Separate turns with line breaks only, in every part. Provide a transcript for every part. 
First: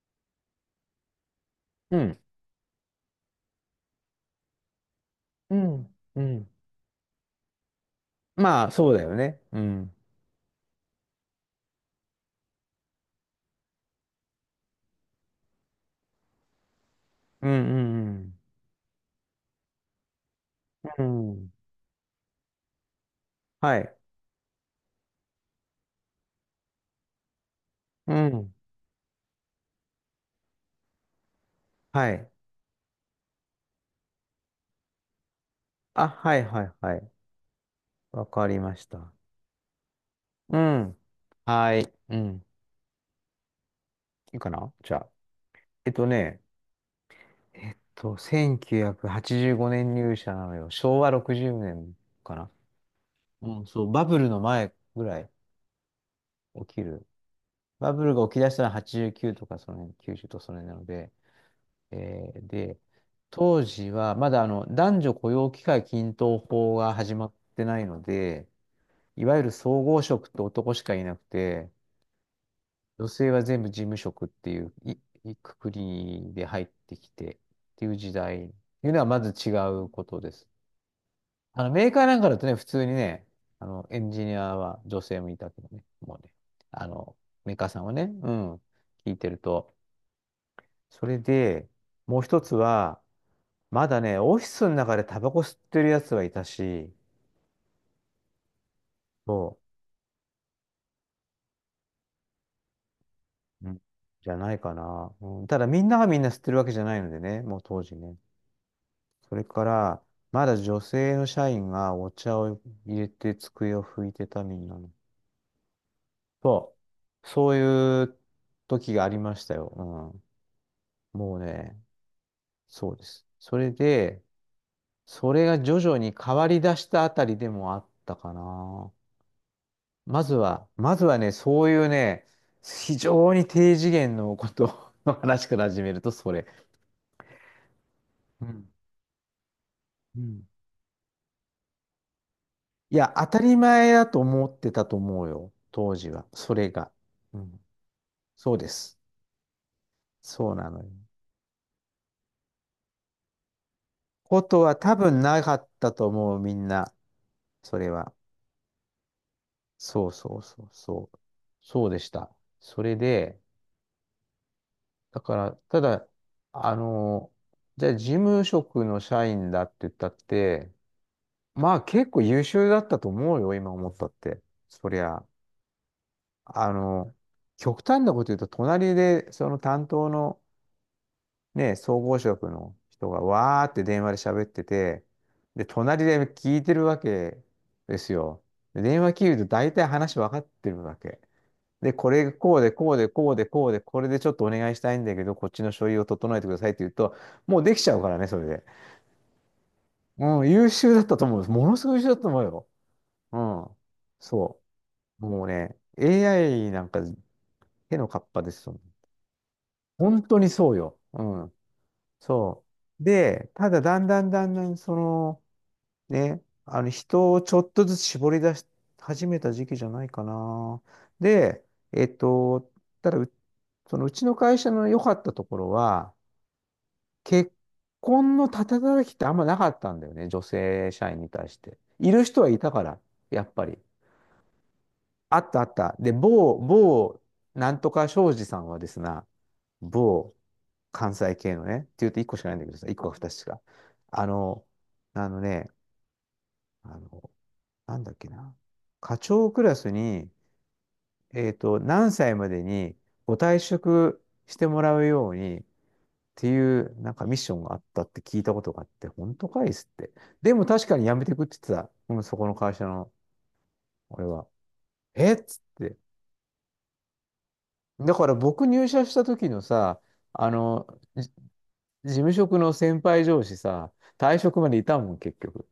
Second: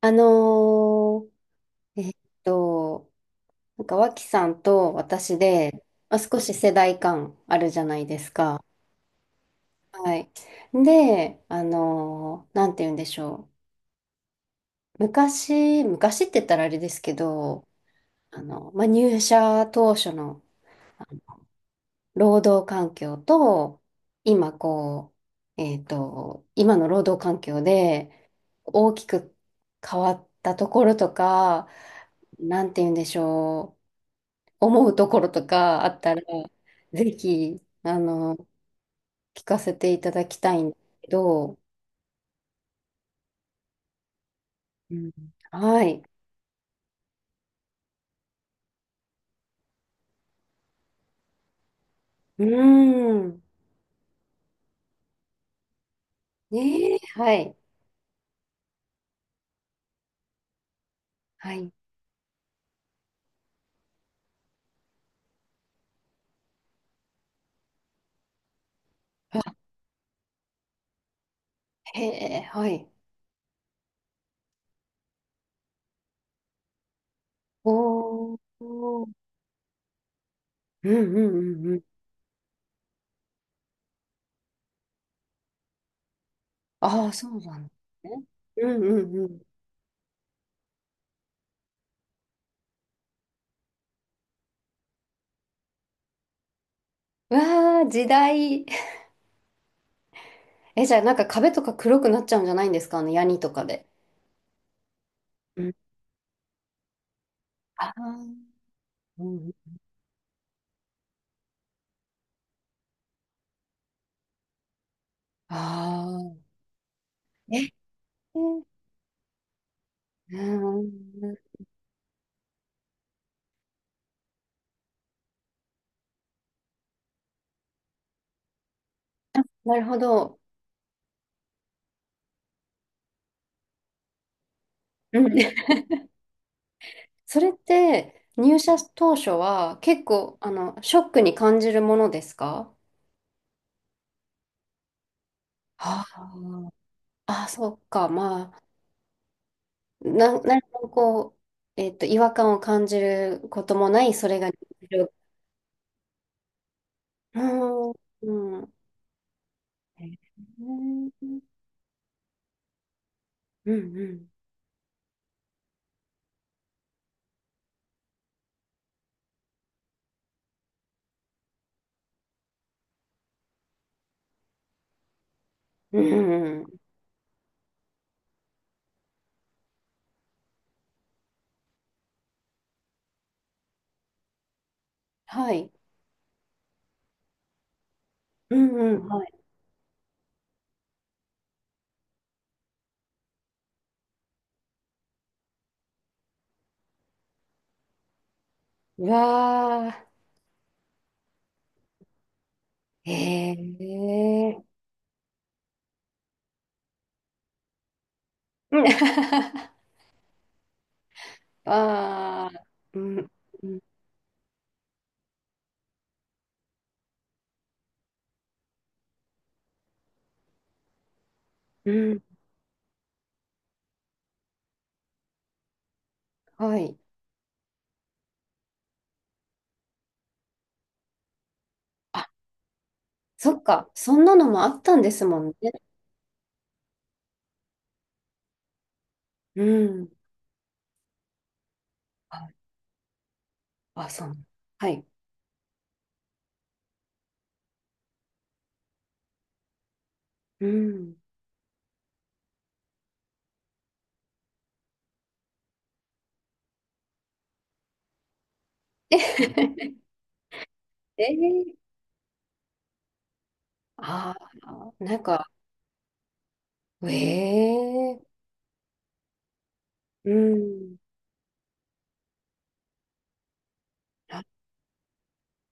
あの
う
ーえっ
ん、
と、なんか脇さんと私
う
で、
ん、
まあ、
う
少
ん。
し世代間あるじゃないですか。
まあ、そうだよね。うん。
はい。で、なんて言うんでしょう。昔、昔って言ったらあれですけ
うん、
ど、
うん、
まあ、入社当初の
うん。うん、
労働環境
は
と、
い。
今こう、えっと、今の労働環境
う
で
ん。
大きく変わったところとか、
はい。
なんて言うんでしょう。思うところとかあっ
あ、
たら、
はい、はい、は
ぜ
い。
ひ、
わかりました。
聞かせていただきた
う
いんです
ん。
けど、
はい。うん。いいかな
う
じゃ
ん、
あ。
は
えっ
い。
とね、1985年入社なのよ。昭和60年か
うー
な。
ん。
うん、そう、バブルの前ぐらい起き
ねえ、
る。
はい。
バブルが起き出したのは89とか、その辺、90とその辺なので、
はい。
えーで、当時はまだ男女雇用機会均等法が始まってないので、いわゆる
あ、
総合職って男しかいなくて、
へえ、はい。
女性は全部事務職っていう、いくくりで入ってきてっていう時
おー。
代っていうの
お
は
ー
まず違うことです。
うんうんう
あの
んうん。
メーカーなんかだとね、普通にね、あのエンジニアは女性もいたけどね、もうね、あ
ああ、
の
そう
メー
なん
カー
で
さんは
す
ね、
ね。
うん、
うんう
聞
ん
い
う
てる
ん。
と。それで、もう一つは、まだね、オフィスの中でタバコ吸ってるやつはいたし、
うわー時代。
そ
え、じゃあ、なんか壁とか黒くなっちゃうんじゃないんですかヤニとか
う、うん
で。
じゃないかな。うん、た
う
だ
ん。
みんながみんな吸ってるわけじゃないのでね、もう当
あ
時ね。
あ、う
それ
ん。
から、まだ女性の社員がお茶を入れて机を拭いてた、みんなの。
ああ。
そそう
え、
いう
うん。
時がありましたよ。うん、もうね、そうです。それで、それが徐々に変わり出したあたりでもあったかな。
なるほ
まず
ど。
は、まずはね、そういうね、非常に低次元のことの
うん、
話から始めると、それ。
それって
う
入
ん。
社当初は結
う
構
ん
ショックに感じるものですか。
いや、当たり前だと思ってたと思うよ、当時は。それ
あ
が。う
あ、あ
ん。
そっか、ま
そうです。
あ、
そう
何
なの
も
よ。
こう、違和感を感じることもない、それ
こ
が日
とは多
常。
分なかったと思う、みんな。
う
それ
ん、
は。
うん、え
そう
ー
そうそ
う
う
ん
そう。
う
そうでした。それで、
ん、
だから、ただ、あの、じゃあ事務職の社員だって言ったって、まあ結構優秀だったと思うよ、今思ったって。そりゃ、
うん、う
あ
ん、
の、極端なこと言うと、隣でその担当のね、総合職の人がわーって電話で喋ってて、
は
で、
い、
隣で聞いてるわけですよ。
うん、
で
う
電
ん、
話
は
切
い。
ると大体話分かってるわけ。で、これこうでこうでこうでこうで、これでちょっとお願いしたいんだけど、こっちの書類を整えてくださいって言うと、もうできちゃうからね、それで。
うわあ、
うん、優秀だったと思う。ものすごい優秀だったと思うよ。
え
うん。
え
そ
ー、
う。もうね、AI なんか手のかっぱですよ。本当にそうよ。うん。
あ
そ
あー、う
う。
ん
で、
う
た
ん、
だだんだんだんだん、人をちょっとずつ絞り出し始めた時期じゃないかな。で、
うんはいうんうんはいうわあえー。うああーうんう
え
んう
っ
ん
と、ただう、そのうちの会社の良かったところは、
はい。
結婚のたたたきってあんまなかったんだよね、女性社員に対して。いる人はいたから、やっ
そっ
ぱり。
か、そんなのもあったんです
あ
も
っ
ん
たあ
ね。
った。で、某、なんとか庄司さんはですね、
うん。
某関西系のね、って言うと1個しかないん
あ
だけどさ、1個か2つしか。
あ、そ
あ
う。
の、
はい。
あのね、あの、なんだっけな。課長クラスに、
うん。
何歳までにご退職してもらうようにっていう、なんかミッションがあったって聞いたことがあって、本当かいっすっ て。でも確かに辞
え
め
へへ
てくって
へ
言
え
ってた。うん、そこの会社の、俺
あ
は。
あー、なん
えっ
か、
つって。
え
だ
え
から僕入社した時のさ、
う
あの、
ん。
事務職の先輩上司さ、退
あ
職までいたもん、結局。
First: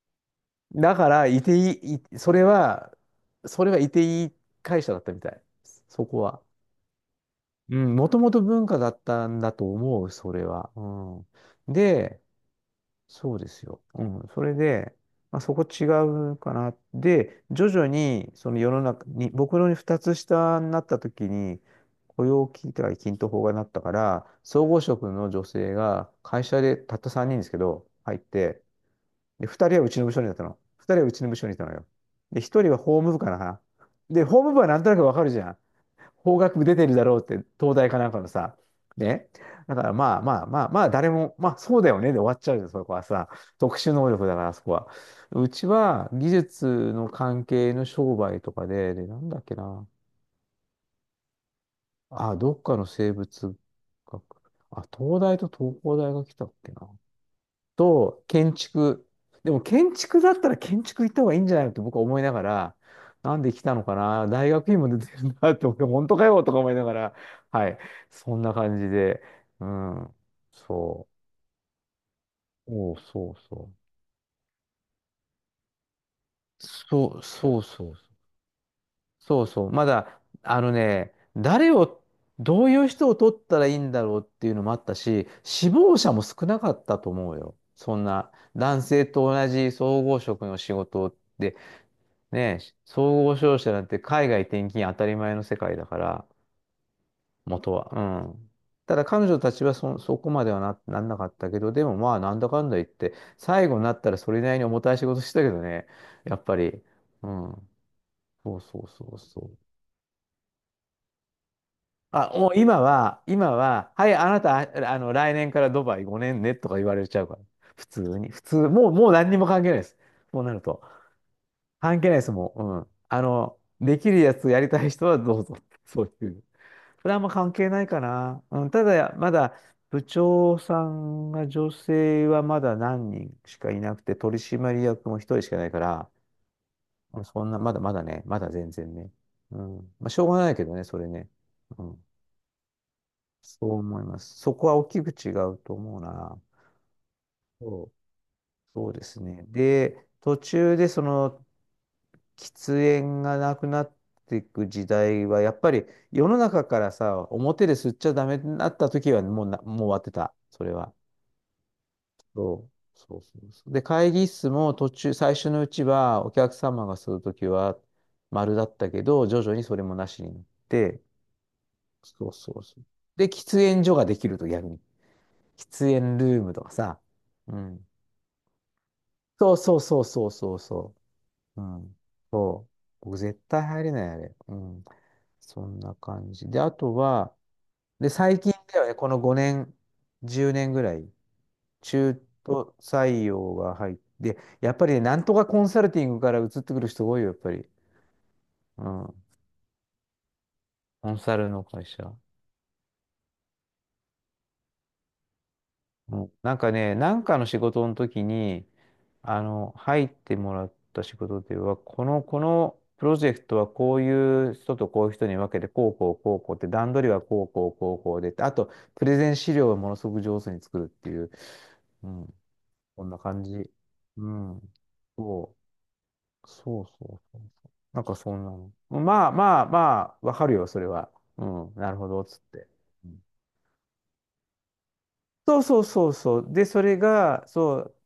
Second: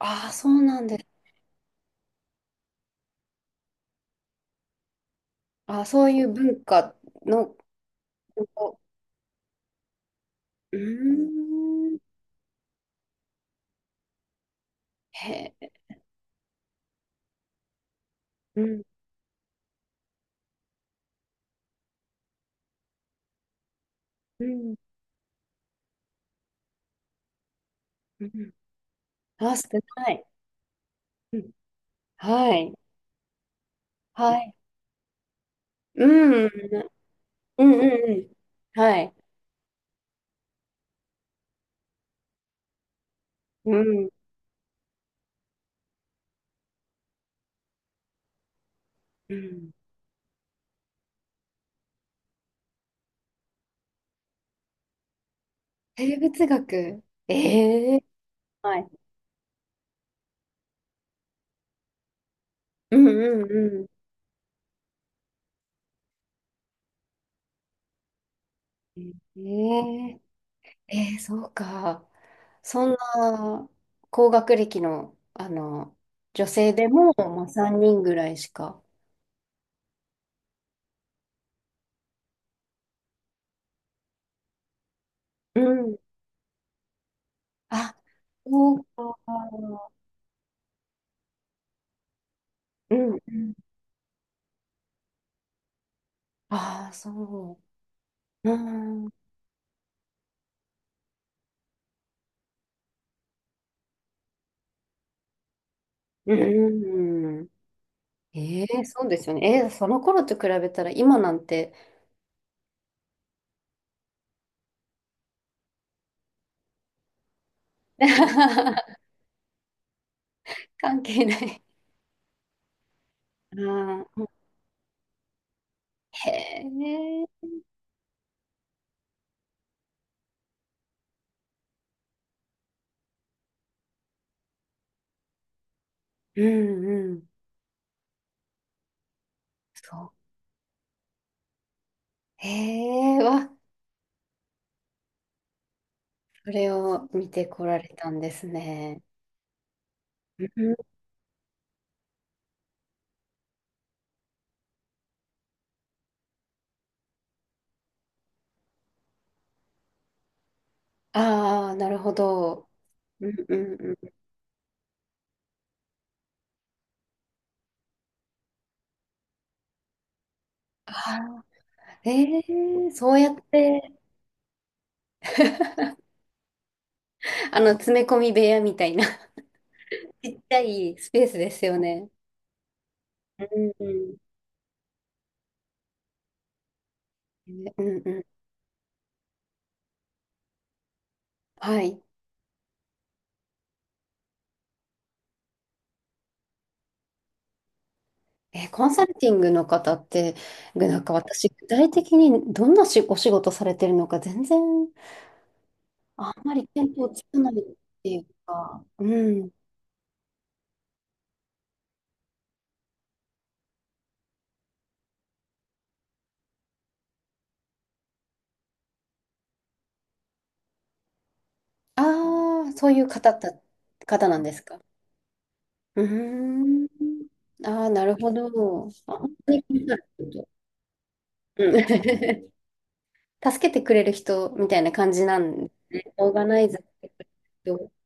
あー、そうなん
だ
です。
から、いていい、いそれは、それはいていい会社だったみたい。
あ、そ
そ
う
こ
いう
は。
文化の、
うん、もともと文
こ
化だったんだと思う、それは。
う
う
ー
ん。
ん、
で、そうですよ。うん。それで、まあ、そ
へ
こ
え、
違うかな。で、徐々に、その
う
世の
ん、
中に、僕の二つ下になった時に、雇用機会均等法がなったから、
う
総
ん、
合職の女性が会社でたった3人ですけど、入っ
うん。
て、で、
あ、少
2人はうちの
な
部署
い。
にいたの。2人はうちの
う
部署
ん、
にいたのよ。で、
は
1人
い、
は法務部かな。で、
は
法務
い。
部はなんとなくわかるじゃん。
うん、
法
うん、
学部出てるだろうって、
うん、
東大かなん
う
かの
ん。
さ、
はい。
ね。だからまあまあまあまあ、誰も、まあそうだよねで終わっちゃうよ、そこはさ。
う
特殊
ん、
能力だから、そこは。うちは技術の関係の商売とかで、で、なん
う
だっけ
ん。
な。あ、どっかの生物学。あ、東大と東工大
生
が来
物
たっけな。
学。ええ
と、建
はい。
築。でも建築だったら建築行った方がいいんじゃないのって僕は思いながら、
うん
なんで来た
う
のか
ん
な、大学院も出てるなって、俺本当かよとか思いながら、はい、そんな感じで、
う
う
ん。
ん、
ええ
そ
えー、そうか。そん
そう
な
そう。
高学歴の、あの女性で
そ
も、
う
まあ、
そう
3
そう
人
そ
ぐ
う。
らいしか。
そうそう。まだ、あのね、どういう人を取ったらいいんだろうっていうのもあったし、
う
死亡
ん。
者も少なかったと思うよ。
あ、
そんな、
そ
男
う
性
か。
と同じ総合職の仕事でねえ、
うん
総
う
合
ん。
商社なんて海外転勤当たり前の世界だから、
ああ、そ
元は。う
う。
ん。
う
た
ん。
だ
うん
彼女たちはそこまではなんなかったけど、でもまあなんだかんだ言って、最後になったらそれなりに重たい仕事してたけどね、
う
やっぱり。う
んうん。
ん。そう
ええ
そうそ
そうで
う
すよ
そ
ね。
う。
えー、その頃と比べたら今なんて。
あ、もう今は、今は、はい、あなた、あの、来年からドバイ5年ねとか言われちゃうから。普通に。普通、もう何にも関係ないです。こうなると。
関係ない。
関係ないです、もう、うん。あの、
う
できる
ん。
やつやりたい人はどうぞ。そういう。
へ
それはあんま
え。
関係ないかな。うん、ただ、まだ部長さんが女性はまだ何人しかいなくて、取締役も一人しかないから、
うんう
まあ
ん。
そんな、まだまだね、まだ全然ね。うん。
そ
ま
う。
あ、しょうがないけどね、それね。うん。
へえ、わ。
そう思います。そこは大きく違うと思うな。
それを見てこら
そ
れ
う。
たんです
そう
ね。
ですね。で、途
うん、
中でその喫煙がなくなっていく時代は、やっぱり世の中からさ、表で吸っちゃダメになった時はもうな、もう終わってた、それは。
ああ、なるほど。
そう
うん
そう
う
そう。
ん
で、
う
会
ん。
議室も途中、最初のうちはお客様が吸う時は丸だったけど、徐々にそれもなしになっ
あ
て、
あ、
そう
え
そうそう。
えそう
で、
やっ
喫煙
て
所ができると逆に。喫 煙ルームとかさ。うん。
詰め込み部屋みたいな
そうそうそうそ
ち
う
っち
そ
ゃ
うそ
いスペースで
う。
す
う
よ
ん。
ね。
そう。僕絶
う
対
ん
入
う
れない、
ん。
あれ。うん。そんな感じ。で、あとは、
うん
で、
うん。
最近ではね、この5年、10年ぐらい、
はい。
中途採用が入って、やっぱりね、なんとかコンサルティングから移ってくる人多いよ、やっぱり。
えー、コ
う
ンサル
ん。
ティングの方って、なん
コ
か
ンサ
私、
ルの
具
会
体
社。
的にどんなお仕事されてるのか全然
う
あん
ん、
ま
なん
り
か
見
ね、
当
な
つ
ん
か
かの
ないっ
仕事の
てい
時
う
に、
か、うん。
入ってもらった仕事では、このプロジェクトはこういう人とこういう人に分けて、こうこうこうこうって、段取りはこうこうこうこうで、あと、プレゼン資料をものすごく上手に作るっていう、うん、
ああ、そうい
こ
う
んな感じ。う
方なんです
ん。
か。
そ
う
そ
ー
う
ん。
そうそう。
ああ、
なん
な
か
るほ
そんなの。
ど。あ、
ま
本
あ
当
ま
に
あ
気にな
ま
るこ
あ、わか
と
るよ、それは。う
う
ん、
ん
なるほど、つっ て。うん、
助けてくれる人みたいな感じな
そう
んで
そう
す
そう
ね。オー
そ
ガ
う。
ナ
で、
イザ
そ
ーし
れ
てくれ
が、
る
そ
人。
う、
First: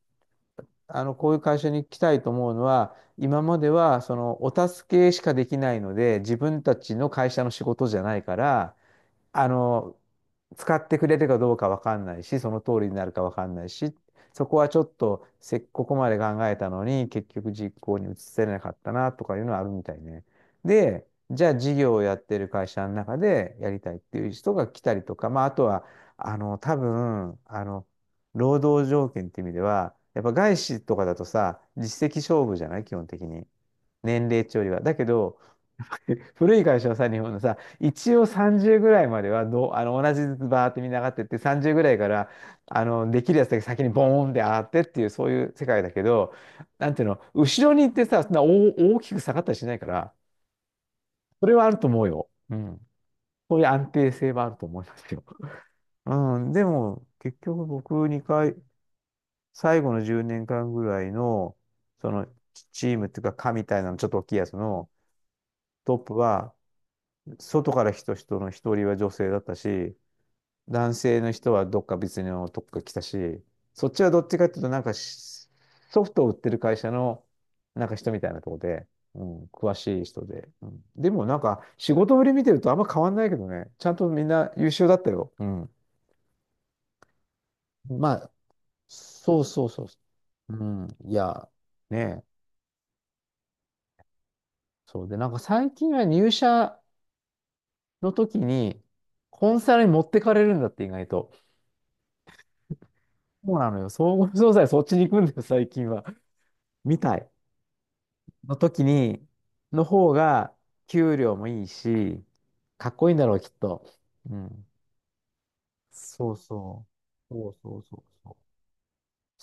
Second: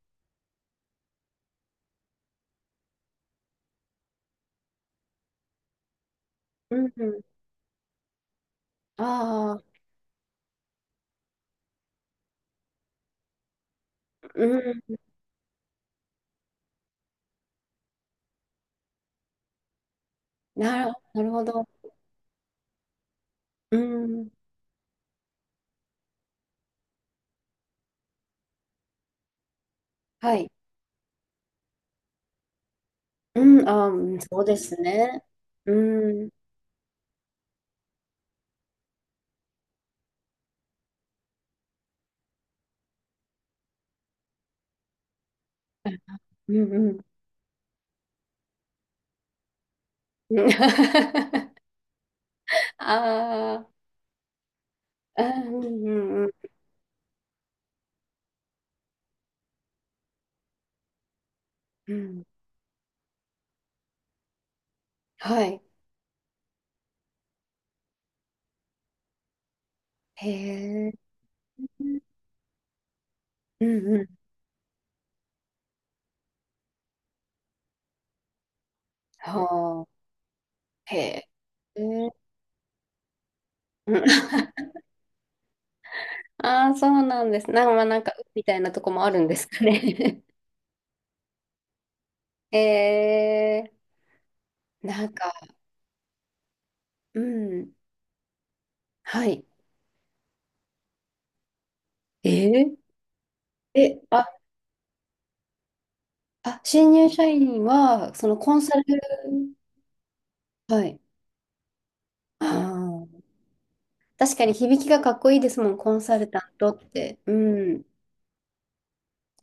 こういう会社に来たいと思うのは、今までは、その、お助けしかできないので、自分
う
た
ん。
ち
う
の会
ん
社の仕事じゃないから、あ
ああ、
の、使ってくれるかどうかわかんないし、その通りになるかわかんないし、
う
そこはちょっ
ん。
とせここまで考えたのに、結局実行に移せなかったなとかいうのはあるみたいね。で、
なるほ
じゃあ
ど。
事業をやってる会社の中でや
う
りたいってい
ん。
う人が来たりとか、まあ、あとは、多分、労働条件っていう意味では、やっぱ
はい。
外資とかだとさ、実績勝負じゃない基本的に。
うん。ああ、うん
年
そう
齢
で
値より
す
は。だけ
ね。
ど、
うん。
古い会社はさ、日本のさ、一応30ぐらいまではどう、あの、同じずつバーってみんな上がってって、30ぐらいから、できるやつだけ先にボーンって上がってっていう、そういう世界だけど、
うん
な
う
んて
ん。
いうの、後ろに行ってさ、そんな大きく下がったりしないから、
うん
それはあると思うよ。うん。そ
あ
ういう安定性はあると思います
あ、
よ。
うんうんうん
うん。でも、結局僕2回、最後の10年間ぐらいの、
う
そ
ん。
の、チームっていうか、課みたいなの、ちょっと大きいやつの
はい。
トップは、外から人の一人は女性だったし、
へえ。
男性の人はどっか別のとこから来たし、
う
そっ
んう
ちは
ん。
どっちかっていうと、なんかしソフトを売ってる会社のなんか人みたいなとこで、う
は
ん、詳
あ。
しい人で、うん。
へ
でも
え。
なんか
へえ
仕事ぶ
ー
り見てるとあんま変わんないけどね、ち
う
ゃん
ん
とみんな優秀だったよ。うん。
ああ、そうなんです。なんか、まあなんか、
ま
う
あ、
みたいなとこもあるんで
そう
すか
そうそうそ
ね。
う。うん。いや、ねえ。
えー、な
そう
ん
で、な
か、
んか最近は入社
うん、
の時に、
はい。
コンサルに持ってかれるんだって意外と。
えー、
そうなのよ。
え、
総
あ、
合商社そっちに行くんだよ、最近は。
あ、新
み
入
た
社
い。
員は、そのコ
の
ンサ
時
ル、
に、の方が、
はい。
給料もいいし、かっ
あ
こいいん
ー
だろう、きっと。
確
う
かに
ん。
響きがかっこいいですもん、コンサル
そう
タントっ
そ
て。う
う。そうそう
ん。
そうそう。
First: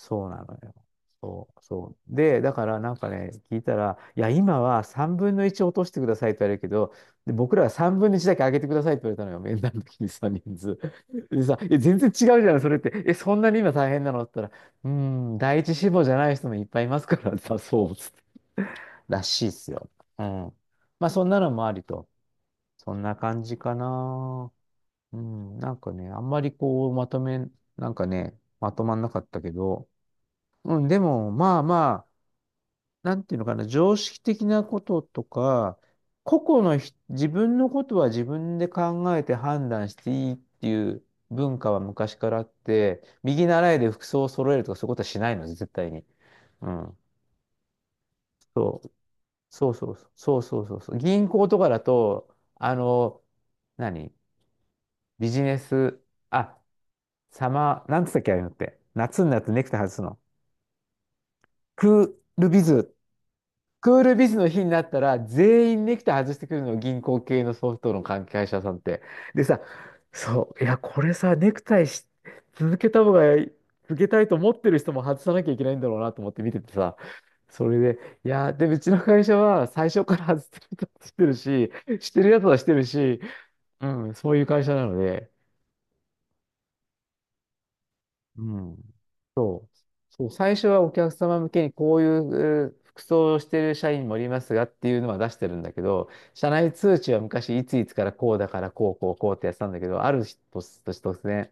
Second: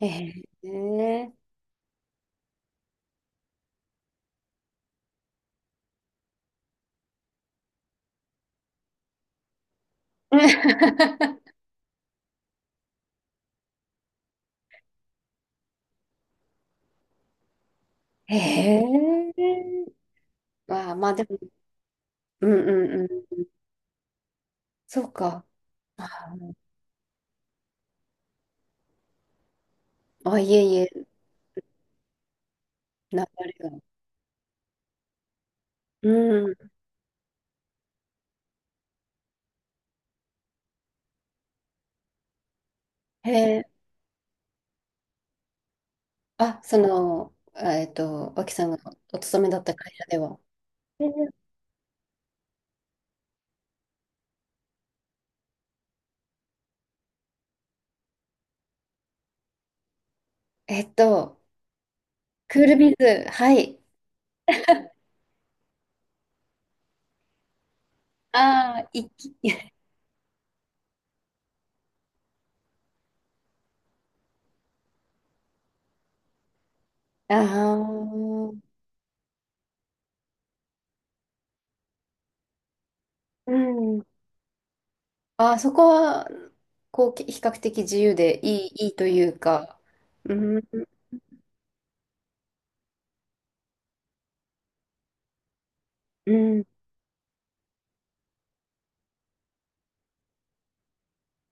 え
うなのよ。
ー、
そう、そう。で、だからなんかね、聞いたら、いや、今は3分の1落としてくださいって言われるけど、で、僕らは3分の1だけ上げてくださいって言われたのよ、面談の時にさ、人数。で さ、え、全然違うじゃない、それって。え、そんなに今大変なのって言ったら、第一志望じゃない人もいっぱいいますからさ、そうっつって、
え
らしいっすよ。
ー、
うん。
まあ、ま
まあ、
あで
そん
も、
なのもありと。
うん
そ
うん
ん
う
な
ん。
感じかな。
そう
う
か。
ん、なんかね、あんまりこう、まとめ、なんかね、まとまんなかったけど、
あ、いえい
うん、で
え、
も、まあまあ、な
流
んていうの
れ
かな、
が。
常識的なこととか、
う
個々
ん。
のひ自分のことは自分で考えて判断していいっていう文化は昔からあって、
へ
右
え
習いで服装を揃えるとかそういうことはしないので、絶対に。うん。
脇さんが
そう、
お勤めだった会社で
そ
は。
うそうそうそう。
え
銀
ー
行とかだと、何ビジネス、あ、サマー、なんつったっけ、ああいうのって。夏になってネクタイ外すの。
えっと、
クール
ク
ビ
ールビ
ズ
ズ、はい。
クールビズの日になったら、全員ネクタイ外してくるの、銀行系のソフトの関係者さんっ
ああ、
て。
一気。
でさ、そう、いや、これさ、ネクタイし続けた方が、続けたいと思ってる人も外さなきゃいけないんだろうなと思って見ててさ、
あ
それで、いや、で、
あ、
うちの会社は最初から外してる人はしてるし、してるやつはしてるし、
う
う
ん。
ん、そういう会社なので、
ああ、そこは、こう、比較的自由で
う
い
ん。
い、いいという
そう。
か。
そう、
う
最初は
ん、
お客様向けにこういう服装をしている社員もおりますがっていうのは出してるんだけど、
う
社
ん、
内通知は昔いついつからこうだからこうこうこうってやってたんだけど、ある日突然、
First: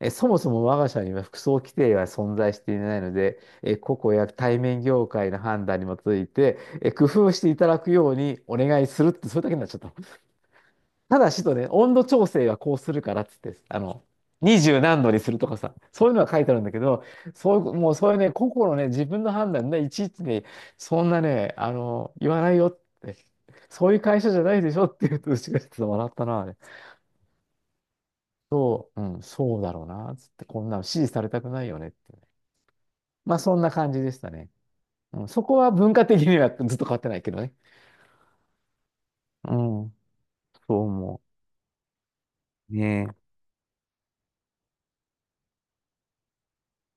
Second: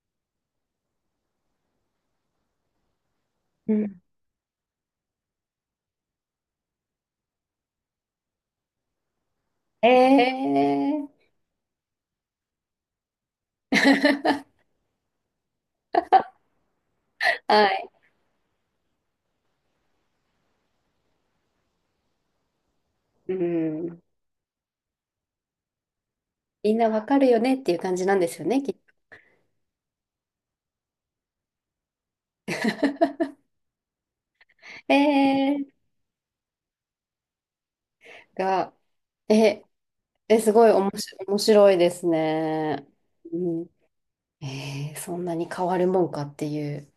え、そもそも我が社には服装規定は存在していないので、
う
え、個
ん。
々や対面業界の判断に基づいて、え、工夫していただくようにお願いするって、それだけになっちゃっ
え
た。
え
ただしとね、温度調整はこうするからっつって、二 十何度にするとかさ、そういうのが書いてあるんだけど、そうい
は
う、
い。
もうそういうね、個々のね、自分の判断で、いちいちね、そんなね、言わないよって、
う
そうい
ん。
う会社じゃないでしょって言うと、うちがちょっと笑ったな、あれ。
みんなわかるよねっていう感じなんですよね、きっと。
うん、そうだろうな、つって、こんなの指示されたくないよねって。まあ、そんな感じでしたね。うん、そ
え
こは
え
文化的にはずっと変わってないけどね。
が、
う
え、
ん、
え、すごい
そ
お
う
もし、
思
面白いです
う。
ね。
ねえ
うん。えーそんなに変わるもんかっていう。